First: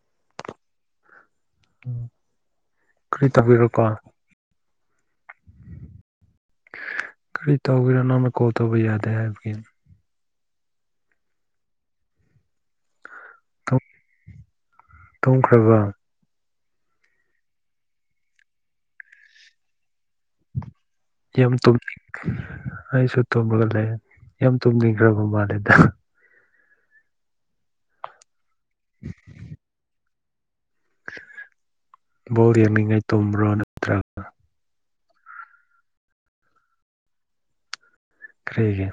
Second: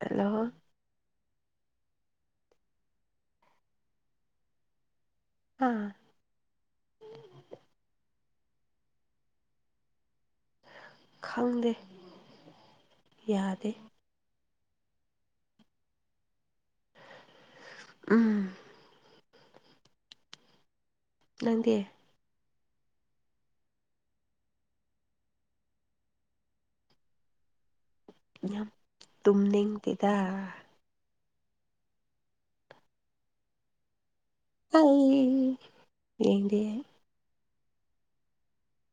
Hello ꯎꯝ ꯀꯔꯤ ꯇꯧꯕꯤꯔꯣꯀꯣ ꯍꯥ ꯀꯔꯤ ꯇꯧꯒꯦꯔꯣ ꯅꯪꯅ ꯀꯣꯜ ꯇꯧꯕ ꯌꯥꯗꯦ ꯍꯥꯏꯕꯒꯤ ꯈꯪꯗꯦ ꯌꯥꯗꯦ ꯇꯨꯝꯈꯔ꯭ꯕ ꯎꯝ ꯌꯥꯝ ꯅꯪꯗꯤ ꯇꯨꯝꯅꯤꯡ ꯑꯩꯁꯨ ꯇꯨꯝꯃꯒ ꯂꯩ ꯌꯥꯝ ꯇꯨꯝꯅꯤꯡꯈ꯭ꯔꯕ ꯃꯥꯜꯂꯦꯗ ꯌꯥꯝ ꯇꯨꯝꯅꯤꯡꯗꯦꯗ ꯕꯣꯜ ꯌꯦꯅꯤꯡꯉꯥꯏ ꯇꯨꯝꯕ꯭ꯔꯣ ꯅꯠꯇ꯭ꯔ ꯑꯩ ꯌꯦꯡꯗꯦ ꯀꯔꯤꯒꯤ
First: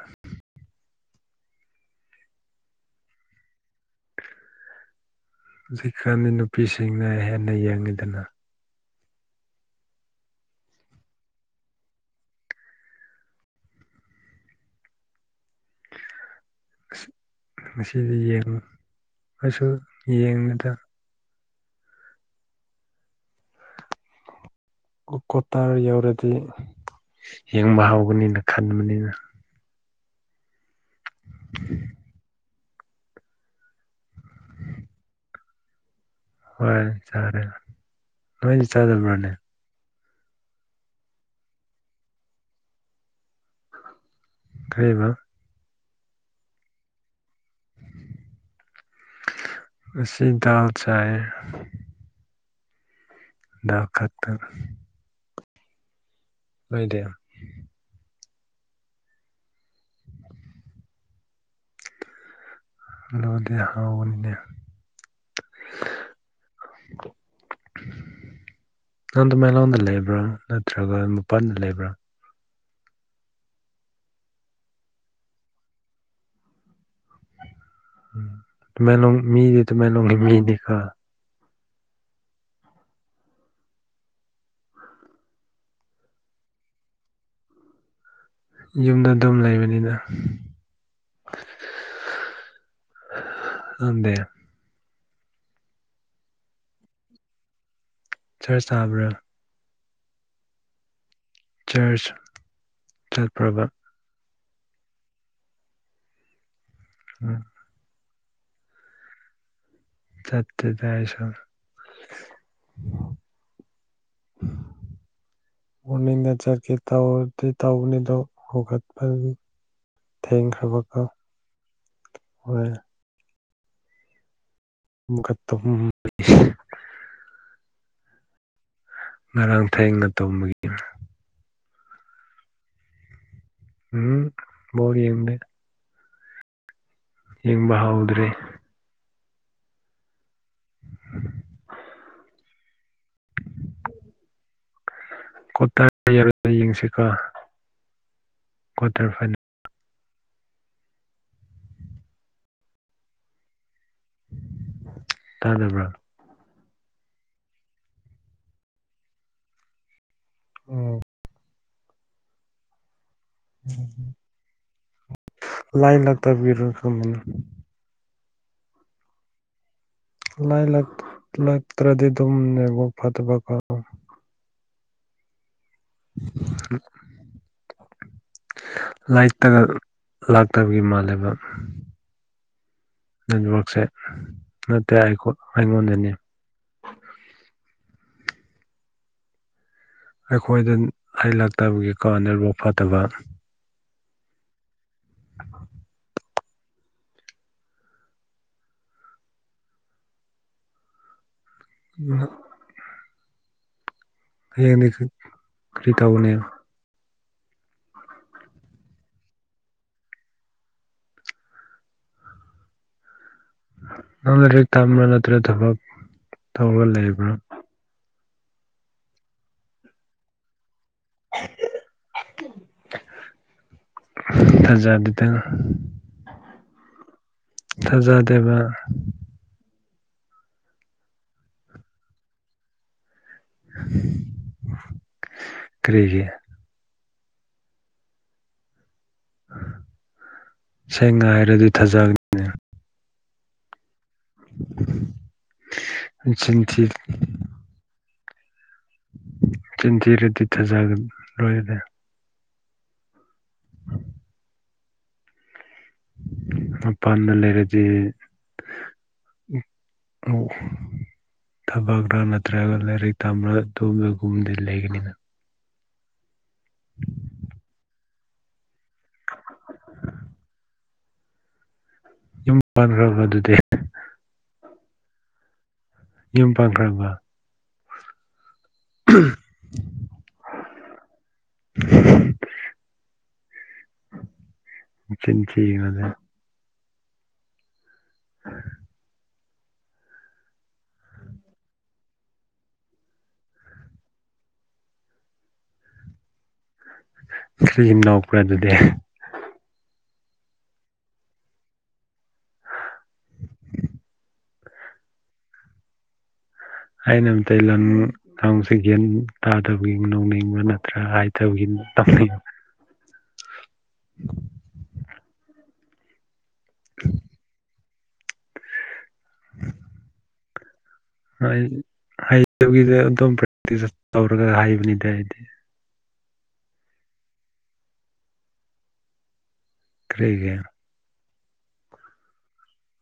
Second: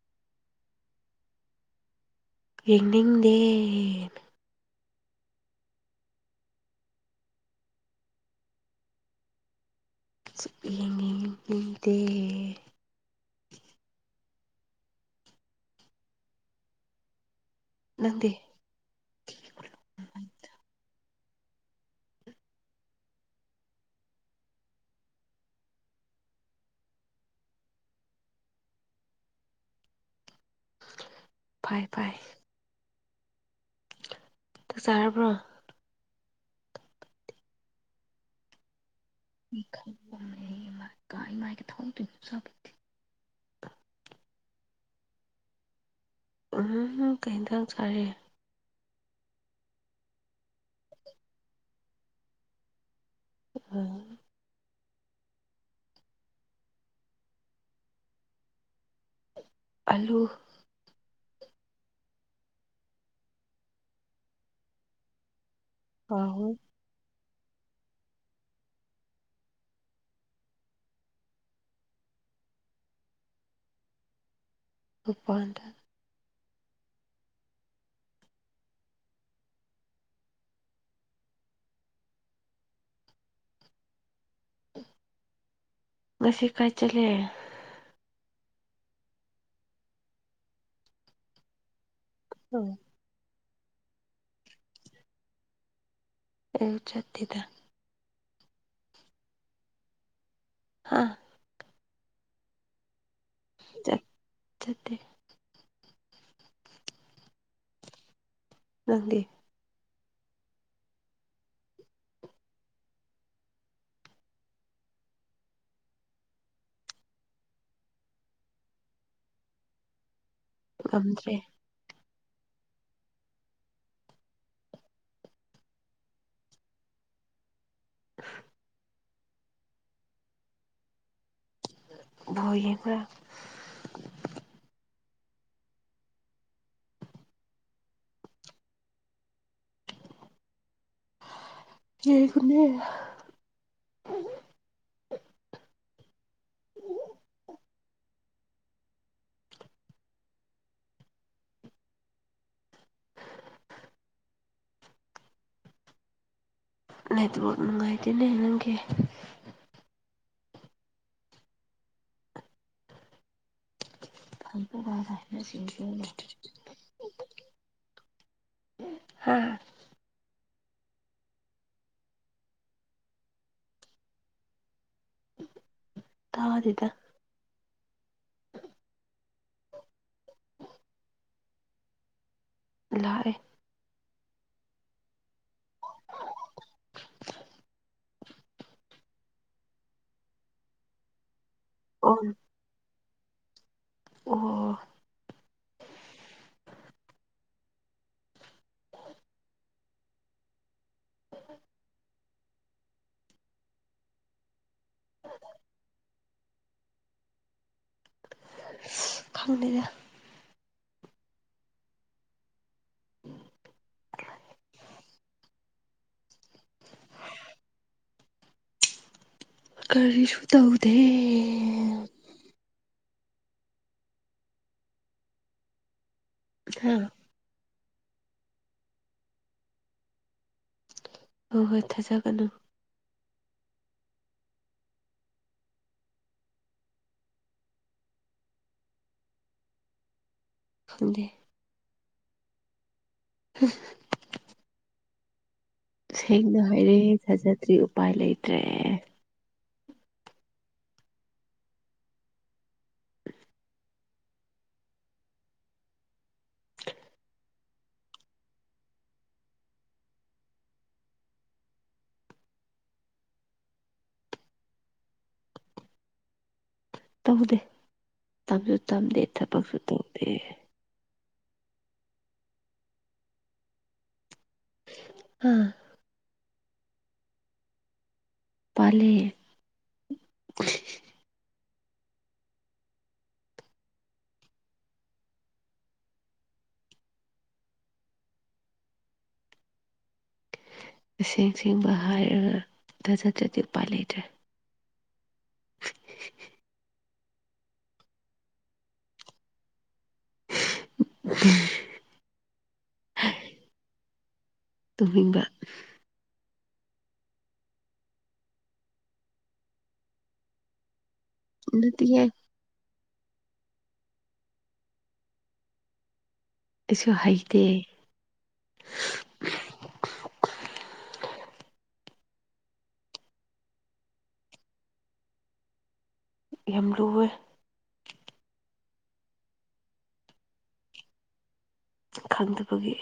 ꯌꯦꯡꯅꯤꯡꯗꯦ ꯍꯧꯖꯤꯛꯀꯥꯟꯗꯤ ꯅꯨꯄꯤꯁꯤꯡꯅ ꯍꯦꯟꯅ ꯌꯦꯡꯉꯤꯗꯅ ꯁꯨꯛꯌꯦꯡ ꯌꯦꯡꯅꯤꯡꯗꯦ ꯉꯁꯤꯗꯤ ꯅꯪꯗꯤ ꯌꯦꯡꯉꯨ ꯑꯩꯁꯨ ꯌꯦꯡꯅꯦꯗꯥ ꯀꯨ ꯀꯋꯥꯇꯥꯔ ꯌꯧꯔꯗꯤ ꯌꯦꯡꯕ ꯍꯥꯎꯒꯅꯤꯅ ꯈꯟꯕꯅꯤꯅ ꯐꯥꯏ ꯐꯥꯏ ꯆꯥꯛ ꯆꯥꯔꯕ꯭ꯔꯣ꯫ ꯍꯣꯏ ꯆꯥꯔꯦ ꯅꯣꯏꯗꯤ ꯆꯥꯗꯕ꯭ꯔꯥꯅꯦ꯫ [unintelligible] ꯀꯩꯕ꯫ ꯎꯝ ꯀꯩ ꯍꯦꯟꯖꯥꯡ ꯆꯥꯏꯌꯦ꯫ ꯉꯁꯤ ꯗꯥꯜ ꯆꯥꯏꯌꯦ꯫ ꯗꯥꯜ ꯈꯛꯇ꯫ ꯅꯣꯏꯗꯤ꯫ ꯑꯜꯂꯨ꯫ ꯑꯜꯂꯨꯗꯤ ꯍꯥꯎꯕꯅꯤꯅꯦ꯫ ꯍꯥꯎꯋꯤ꯫ [unintelligible] ꯅꯪꯗꯨ ꯇꯃꯦꯡꯂꯣꯡꯗ ꯂꯩꯕ꯭ꯔꯥ ꯅꯠꯇ꯭ꯔꯒ ꯃꯄꯥꯥꯟꯗ ꯂꯩꯕ꯭ꯔꯥ꯫ ꯃꯄꯥꯟꯗ꯫ ꯎꯝ ꯇꯃꯦꯡꯂꯣꯡ ꯃꯤꯗꯤ ꯇꯃꯦꯡꯂꯣꯡꯒꯤ ꯃꯤꯅꯤꯀꯣ꯫ ꯉꯁꯤ ꯀꯥꯏ ꯆꯠꯂꯤ꯫ ꯌꯨꯝꯗ ꯑꯗꯨꯝ ꯂꯩꯕꯅꯤꯅ꯫ ꯎꯝ꯫ ꯅꯪꯗꯤ꯫ ꯑꯩꯖꯨ ꯆꯠꯇꯦꯗ꯫ ꯆꯥꯔꯁ ꯆꯥꯕ꯭ꯔꯥ꯫ ꯍꯥꯥ꯫ ꯆꯥꯔꯁ ꯆꯠꯄ꯭ꯔꯕ꯫ ꯆꯠ ꯆꯠꯇꯦ꯫ ꯎꯝ꯫ ꯅꯪꯗꯤ꯫ ꯆꯠꯇꯦꯗ ꯑꯩꯁꯨ꯫ [inaudible] ꯃꯣꯔꯅꯤꯡꯗ ꯆꯠꯀꯦ ꯇꯧꯗꯤ ꯇꯧꯕꯅꯤꯗꯣ ꯍꯧꯒꯠꯄꯒꯤ ꯊꯦꯡꯈ꯭ꯔꯕꯀꯣ ꯉꯝꯗ꯭ꯔꯦ ꯍꯣꯏ꯫ ꯑꯃꯨꯛꯀ ꯇꯨꯝ [unintelligible] ꯑ ꯉꯔꯥꯡ ꯊꯦꯡꯅ ꯇꯨꯝꯕꯒꯤ꯫ [unintelligible] ꯕꯣꯜ ꯌꯦꯡꯕ꯭ꯔꯥ꯫ ꯎꯝ ꯕꯣꯜ ꯌꯦꯡꯗꯦ꯫ ꯌꯦꯡꯕ ꯍꯧꯗ꯭ꯔꯤ꯫ ꯌꯦꯡ ꯈꯨꯅꯤ꯫ ꯀ꯭ꯋꯥꯇꯔ [unintelligible] ꯌꯥꯔꯣꯏ ꯌꯦꯡꯁꯤꯀꯣ ꯀ꯭ꯋꯥꯇꯔ ꯐꯥꯏꯅꯦ ꯇꯥꯗꯕ꯭ꯔꯥ꯫ ꯅꯦꯠꯋꯥꯛ ꯅꯨꯡꯉꯥꯏꯇꯦꯅꯦ ꯅꯪꯒꯤ꯫ ꯎꯝ꯫ ꯂꯥꯏꯟ ꯂꯥꯛꯇꯕꯒꯤꯔ ꯈꯪꯗꯦꯅꯦ [unintelligible] ꯍꯥ꯫ ꯂꯥꯏꯂꯥꯛ ꯂꯛꯇ꯭ꯔꯗꯤ ꯑꯗꯨꯝ ꯅꯦꯠꯋꯥꯛ ꯐꯠꯇꯕꯀꯣ꯫ ꯍꯨꯝ꯫ ꯇꯥꯗꯦꯗ ꯂꯥꯏ ꯇꯒ ꯂꯥꯛꯇꯕꯒꯤ ꯃꯥꯜꯂꯦꯕ ꯂꯥꯛꯑꯦ ꯅꯦꯠꯋ꯭ꯔꯛꯁꯦ ꯅꯠꯇꯦ ꯑꯩ ꯑꯩꯉꯣꯟꯗꯅꯤ ꯑꯩꯈꯣꯏꯗ ꯍꯩ ꯂꯥꯛꯇꯕꯒꯤ ꯀꯣ ꯑꯣꯟ ꯅꯦꯠꯋꯥꯛ ꯐꯠꯇꯕ ꯑꯣ ꯑꯥ [unintelligible] [unintelligible] [unintelligible] ꯍꯌ‌ꯦꯡꯗꯤ ꯈ꯭ꯔꯤ ꯇꯧꯒꯅ‌ꯤ ꯈꯪꯗ‌ꯦꯗ ꯅꯪ ꯂꯥꯏꯔꯤꯛ ꯇꯝꯕ꯭ꯔꯥ ꯅꯠꯇ꯭ꯔꯒ ꯊꯕꯛ ꯇꯧꯔꯒ ꯂꯩꯕ꯭ꯔꯥ ꯀꯔꯤꯁꯨꯨ ꯇꯧꯗꯦ ꯊꯖꯥꯗ‌ꯦꯗ [unintelligible] ꯊꯖꯥꯗꯦꯕ ꯍꯣꯏ ꯍꯣꯏ ꯊꯥꯖꯒꯅꯨ ꯀꯔꯤꯒꯤ ꯈꯪꯗꯦ ꯁꯦꯡꯅ ꯍꯥꯏꯔꯗꯤ ꯊꯥꯖꯅꯦ ꯍꯝ [unintelligible] ꯁꯦꯡꯅ ꯆꯤꯟ ꯊꯤ ꯍꯥꯏꯔꯦ ꯊꯤꯖꯗ꯭ꯔ‌ꯦ ꯎꯄꯥꯏ ꯂꯩꯇ꯭ꯔꯦ ꯆꯤꯟꯊꯤꯔꯗꯤ ꯊꯥꯖꯒ ꯂꯣꯏꯅ‌ꯦ [unintelligible] ꯃꯄꯥꯟꯗ ꯂꯩꯔꯗꯤ ꯎꯝ ꯑꯣ ꯊꯕꯛꯔꯥ ꯅꯠꯇ꯭ꯔꯒ ꯂꯥꯏꯔꯤꯛ ꯇꯝꯔ ꯑꯗꯨꯒꯨꯝꯕꯗꯤ ꯂꯩꯒꯅꯤꯅ‌ ꯇꯧꯗꯦ ꯇꯝꯁꯨ ꯇꯝꯗꯦ ꯊꯕꯛꯁꯨ ꯇꯧꯗꯦ ꯌꯨꯝ ꯄꯟꯈ꯭ꯔꯕ ꯑꯗꯨꯗꯤ ꯑꯥ ꯌꯨꯝ ꯄꯥꯡꯈ꯭ꯔꯕ ꯄꯥꯜꯂꯦ [unintelligible] ꯆꯤꯟ ꯊꯤꯒꯅꯨꯗ [unintelligible] ꯑꯁꯦꯡ ꯁꯦꯡꯕ ꯍꯥꯏꯔꯒ ꯊꯖꯗꯗꯤ ꯎꯄꯥꯥꯏ ꯂꯩꯇ꯭ꯔꯦ ꯀꯔꯤ ꯅꫭꯛꯄ꯭ꯔꯥ ꯑꯗꯨꯗꯤ [unintelligible] ꯇꯨꯝꯅꯤꯡꯕ ꯑꯩꯅ ꯑꯝꯇꯩ ꯂꯪ ꯈꯁ ꯒ꯭ꯌꯥꯟ ꯇꯥꯗꯕꯩ ꯅꯣꯛꯅꯤꯡꯕ ꯅꯠꯇ꯭ꯔꯥ ꯍꯥꯏ ꯇꯧꯒꯤꯟ ꯅꯠꯇꯤꯌꯦ ꯇꯧꯅꯤ ꯑꯩꯁꯨ ꯍꯩꯇꯦ ꯎꯝ ꯍꫭꯏ ꯍꯩꯕꯒꯤꯗ ꯑꯗꯨꯝ ꯄ꯭ꯔꯦꯛꯇꯤꯁ ꯇꯧꯔꯒ ꯍꯩꯕꯅꯤꯗ ꯍꯥꯏꯗꯤ ꯌꯥꯝ ꯂꯨꯋꯦ ꯀꯔꯤꯒꯤ ꯈꯪꯗꯕꯒꯤ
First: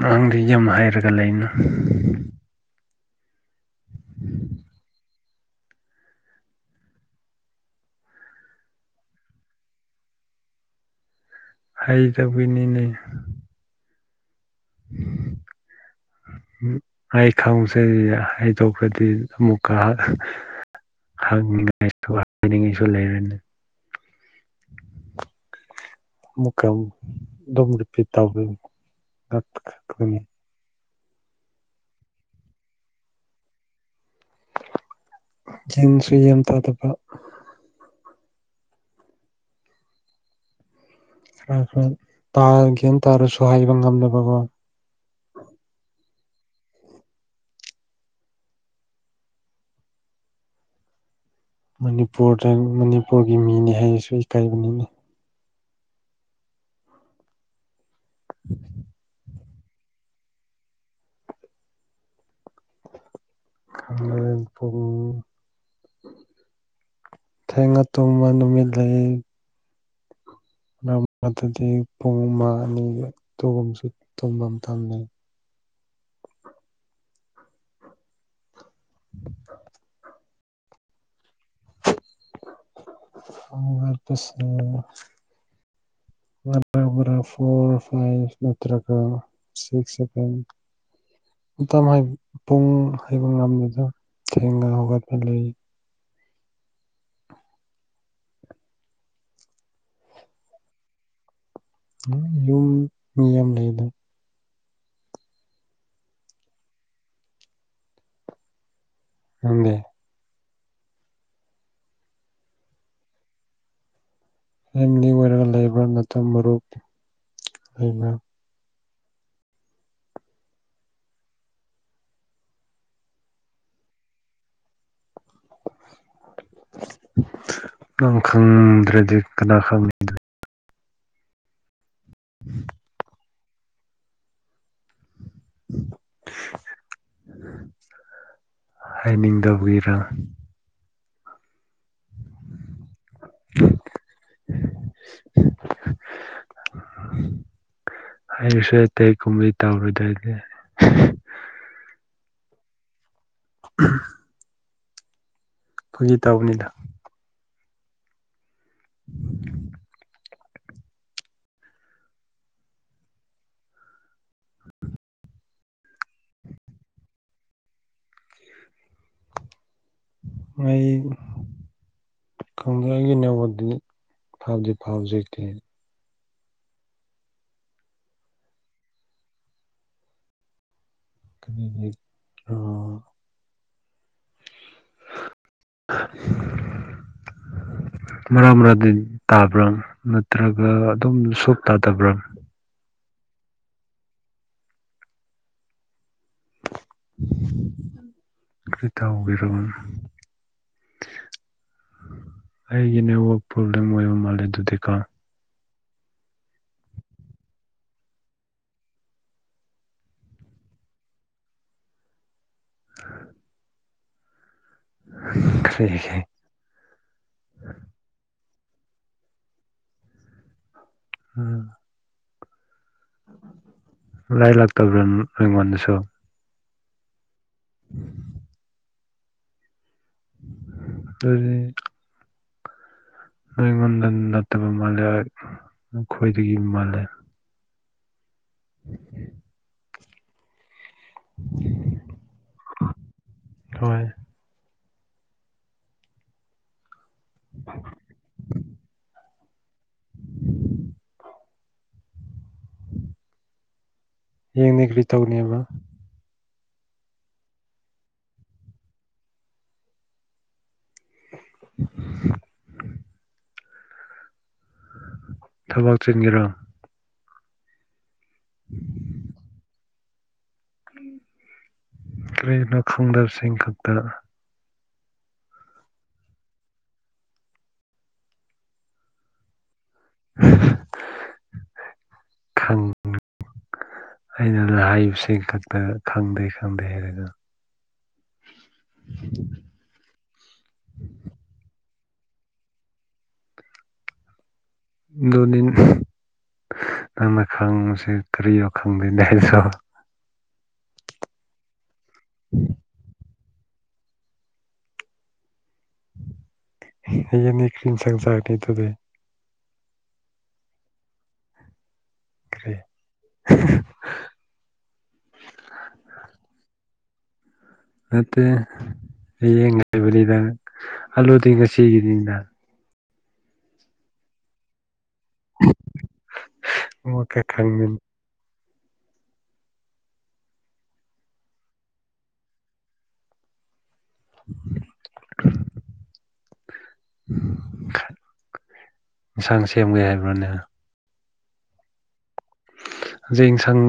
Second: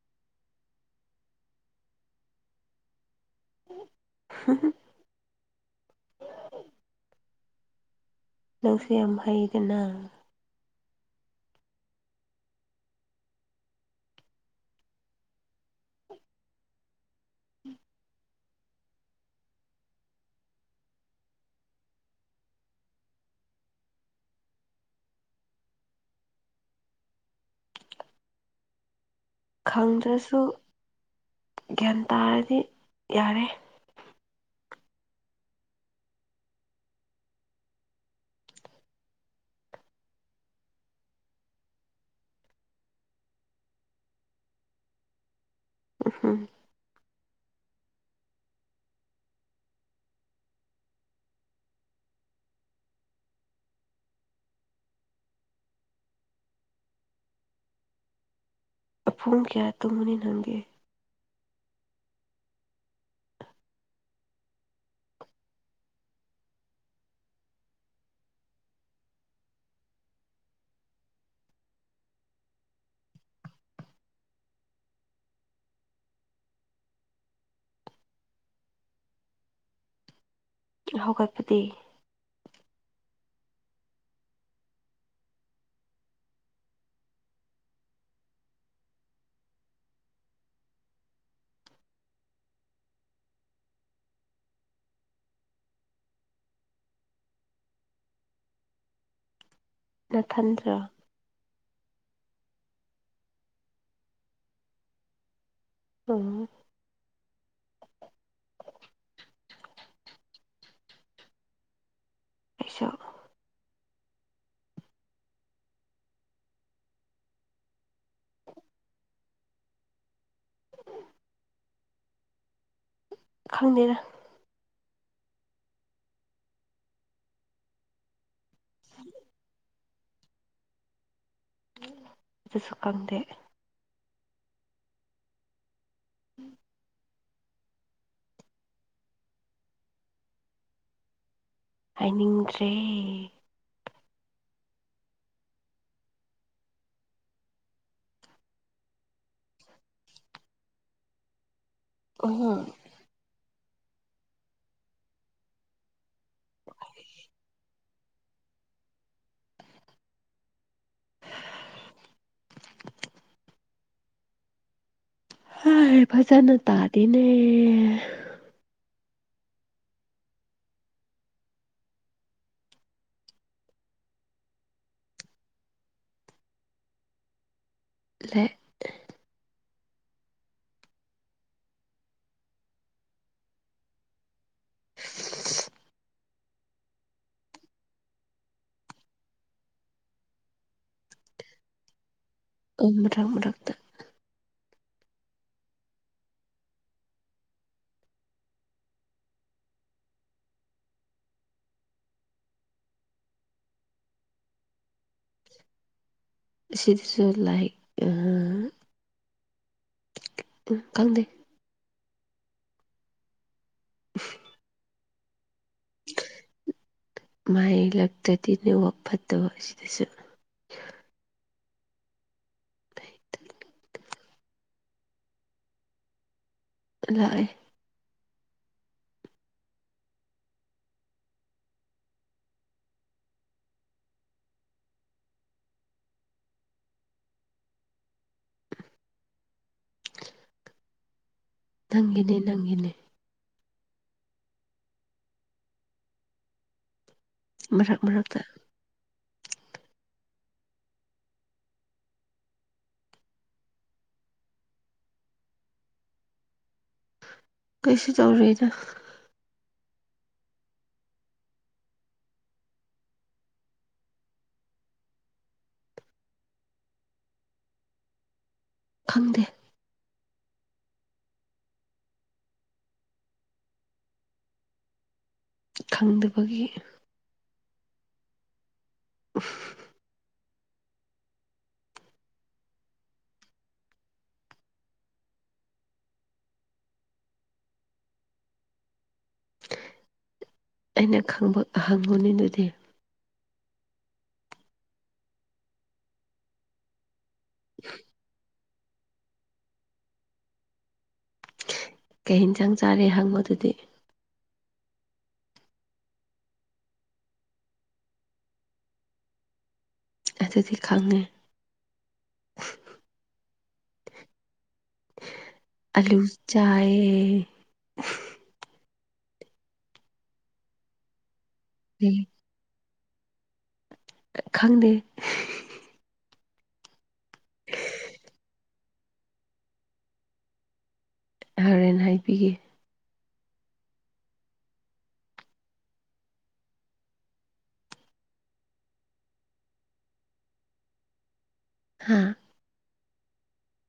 ꯅꯪꯗꯤ ꯌꯨꯝ ꯍꯥꯢꯔꯒ ꯂꯩꯅ [unintelligible] ꯅꯪꯁꯨ ꯌꯥꯝ ꯍꯩꯗꯅ ꯍꯩꯇꯕꯩꯅꯤꯅꯦ [unintelligible] ꯑꯩ ꯈꯪꯕꯁꯤ ꯍꯥꯏꯗꯣꯛꯄꯗꯤ ꯑꯃꯨꯛꯀ ꯍꯥꯏꯅꯤꯡꯉꯥꯏꯁꯨ ꯍꯥꯏꯅꯤꯡꯉꯥꯏꯁꯨ ꯂꯩꯔꫭꯏꯅ‌ꯦ ꯑꯃꯨꯛꯀ ꯑꯗꯨꯝ ꯇꯧꯗꯣꯏꯅꯣ ꯈꯪꯗ꯭ꯔꯁꯨ ꯒ꯭ꯌꯥꯟ ꯇꯥꯔꯗꯤ ꯌꯥꯔꯦ ꯒꯌ꯭ꯥꯟꯁꯨ ꯌꯥꯝ ꯇꯥꯗꯕ ꯍꯣꯏ ꯍꯣꯏ ꯒꯌ꯭ꯥꯟ ꯇꯥꯔꯁꯨ ꯍꯥꯏꯕ ꯉꯝꯗꯕꯀꯣ ꯎꯝ ꯍꯝ ꯃꯅꯤꯄꯨꯔꯗ ꯃꯅꯤꯄꯨꯔꯒꯤ ꯃꯤꯅꯤ ꯍꯥꯏꯕꯁꯨ ꯏꯀꯥꯏꯕꯅꯤꯅꯦ ꯄꯨꯡ ꯀꯌꯥ ꯇꯨꯝꯃꯅꯤ ꯅꯪꯗꯤ ꯑꯩ ꯄꯨꯡ ꯊꯦꯡꯅ ꯇꯨꯝꯕ ꯅꯨꯃꯤꯠ ꯂꯩ ꯃꯔꯛ ꯃꯔꯛꯇꯗꯤ ꯄꯨꯡ ꯑꯃ ꯑꯅꯤꯒ ꯇꯨꯝꯕ ꯃꯇꯝꯁꯨ ꯂꯩ [inaudible] ꯍꯧꯒꯠꯄꯗꯤ ꯍꯧꯒꯠꯄꯁꯦ ꯍꯧꯒꯠꯄꯅ ꯐꯣꯔ ꯐꯥꯏꯚ ꯅꯠꯇ꯭ꯔꯒ ꯁꯤꯛꯁ ꯁꯕꯦꯟ ꯃꯇꯝ ꯄꯨꯡ ꯍꯥꯏꯕ ꯉꯝꯗꯦꯗ ꯊꯦꯡꯅ ꯍꯧꯒꯠꯄ ꯂꯩ ꯅꯊꯟꯗ꯭ꯔ ꯎꯝ ꯌꯨꯝ ꯃꯤ ꯌꯥꯝ ꯂꯩꯗ ꯑꯣ ꯅꯪꯗꯤ ꯑꯩꯁꯨ ꯐꯦꯃꯤꯂꯤ ꯑꯣꯏꯔꯒ ꯂꯩꯕꯔ ꯅꯠꯇꯔꯒ ꯃꯔꯨꯞ ꯂꯩꯕꯔ ꯈꯪꯗꯦꯗ ꯅꯪ ꯈꯪꯗ꯭ꯔꯗꯤ ꯀꯅꯥ ꯈꯪꯅꯤ ꯑꯗꯨꯗꯤ ꯑꯗꯨꯁꯨ ꯈꯪꯗꯦ ꯎꯝ ꯍꯥꯏꯅꯤꯡꯗꯕꯒꯤꯔ ꯍꯥꯏꯅꯤꯡꯗ꯭ꯔꯦ [unintelligible] ꯍꯥꯏꯔꯁꯨ ꯑꯇꯩꯒꯨꯝꯅ ꯇꯧꯔꯣꯏꯗ ꯑꯩꯗꯤ ꯑꯣ [unintelligible] ꯐꯥꯒꯤ ꯇꯧꯕꯅꯤꯗ [unintelligible] [unintelligible] [unintelligible] ꯍꯥꯏ ꯐꯖꯅ ꯇꯥꯗꯦꯅꯦ ꯋꯥꯏꯕ ꯈꯪꯗꯦ ꯑꯩꯒꯤ ꯅꯦꯠꯋꯥꯔꯛꯇꯗꯤ ꯐꯥꯏꯚꯖꯤ ꯐꯥꯏꯚꯖꯤ ꯂꯦ ꯀꯔꯤꯒꯤ ꯔ‌ꯣ [unintelligible] [unintelligible] ꯃꯔꯛ ꯃꯔꯛꯗꯤ ꯇꯥꯕ꯭ꯔꯥ ꯅꯠꯇ꯭ꯔꯒ ꯑꯗꯨꯝ ꯁꯨꯞ ꯇꯥꯗꯕ꯭ꯔꯥ [unintelligible] ꯔꯛꯇ ꯀꯔꯤ ꯇꯥꯎꯒ‌ꯦꯔ‌ꯣ ꯑꯩꯒꯤ ꯅꯦꯠꯋꯥꯛ ꯄ꯭ꯔꯣꯕꯂꯦꯝ ꯑꯣꯏꯕ ꯃꯥꯜꯂ‌ꯦ ꯗꯨꯗꯤꯀ‌ꯣ ꯁꯤꯠꯁꯨ ꯂꯥꯏꯛ ꯑꯥ ꯑ ꯈꯪꯗꯦ [unintelligible] [unintelligible] ꯀꯔꯤꯒꯤ ꯃꯍꯩ ꯂꯛꯇꯗꯤ ꯅꯦꯋꯥꯛ ꯐꯠꯇꯕ ꯁꯤꯗꯁꯨ ꯑ ꯂꯥꯏ ꯂꯥꯛꯇꯕ꯭ꯔꯥ ꯅ ꯑꯩꯉꯣꯟꯗꯁꯨ ꯂꯥꯑꯦ [unintelligible] ꯅꯪꯉꯣꯟꯗ ꯅꯠꯇꯕ ꯃꯥꯜꯂꯦ ꯑꯈꯣꯏꯗꯒꯤ ꯃꯥꯜꯂꯦ ꯎꯝ ꯎ ꯅꯪꯒꯤꯅꯦ ꯅꯪꯒꯤꯅ‌ꯦ ꯍꯣꯏ ꯃꯔꯛ ꯃꯔꯛꯇ ꯍꯌꯦꯡꯗꯤ ꯀ꯭ꯔꯤ ꯇꯧꯅꯦꯕ ꯀꯩꯁꯨ ꯇꯧꯔꯣꯏꯗ [unintelligible] ꯊꯕꯛ ꯆꯤꯟꯒ‌ꯦꯔꯣ ꯎꯝ ꯈꯪꯗꯦ ꯀꯔꯤꯒꯤꯅꯣ ꯈꯪꯗꯕꯁꯤꯡ ꯈꯛꯇ ꯈꯪꯗꯕꯒꯤ ꯑꯣꯐ ꯈꯪ [inaudible] ꯑꯩꯅ ꯂꯥꯏꯕꯁꯤꯡ ꯈꯛꯇ ꯈꯪꯗꯦ ꯈꯪꯗꯦ ꯍꯥꯏꯔꯒ ꯑꯩꯅ ꯈꯪꯕ ꯑꯍꯪꯕ [unintelligible] ꯗꯨꯗꯤ ꯗꯨ [unintelligible] ꯅꯪꯅ ꯈꯥꯡꯕꯁꯦ ꯀꯔꯤꯅ‌ꯣ ꯈꯪꯗꯦꯅꯦ ꯑꯩꯁꯨ ꯀꯩ ꯏꯟꯁꯥꯡ ꯆꯥꯔꯦ ꯍꯪꯎ ꯗꯨꯗꯤ ꯍ ꯍꯌ‌ꯦꯡꯗꯤ ꯀꯔꯤ ꯏꯟꯁꯥꯡ ꯆꯥ [unintelligible] ꯅꯤ ꯗꯨꯗꯤ ꯑꯗꯨꯗꯤ ꯈꯪꯉ‌ꯦ ꯀꯔꯤ ꯑꯂꯨ ꯆꯥꯏ ꯅꯠꯇꯦ ꯍꯌꯦꯡ ꯍꯥꯏꯕꯅꯤꯗ ꯑꯜꯂꯨꯗꯤ ꯉꯁꯤꯒꯤꯅꯤꯗꯅ ꯈꯪꯗꯦ [unintelligible] ꯈꯪꯃꯤꯟ ꯍꯔꯦꯟ ꯍꯥꯏꯄꯤꯒꯦ [unintelligible] ꯈꯠ ꯏꯟꯁꯥꯡ ꯁꯦꯝꯒꯦ ꯍꯥꯏꯕ꯭ꯔꯥꯅꯦ ꯍꯥꯥ ꯈꯧꯖꯤꯛ ꯏꯟꯁꯡ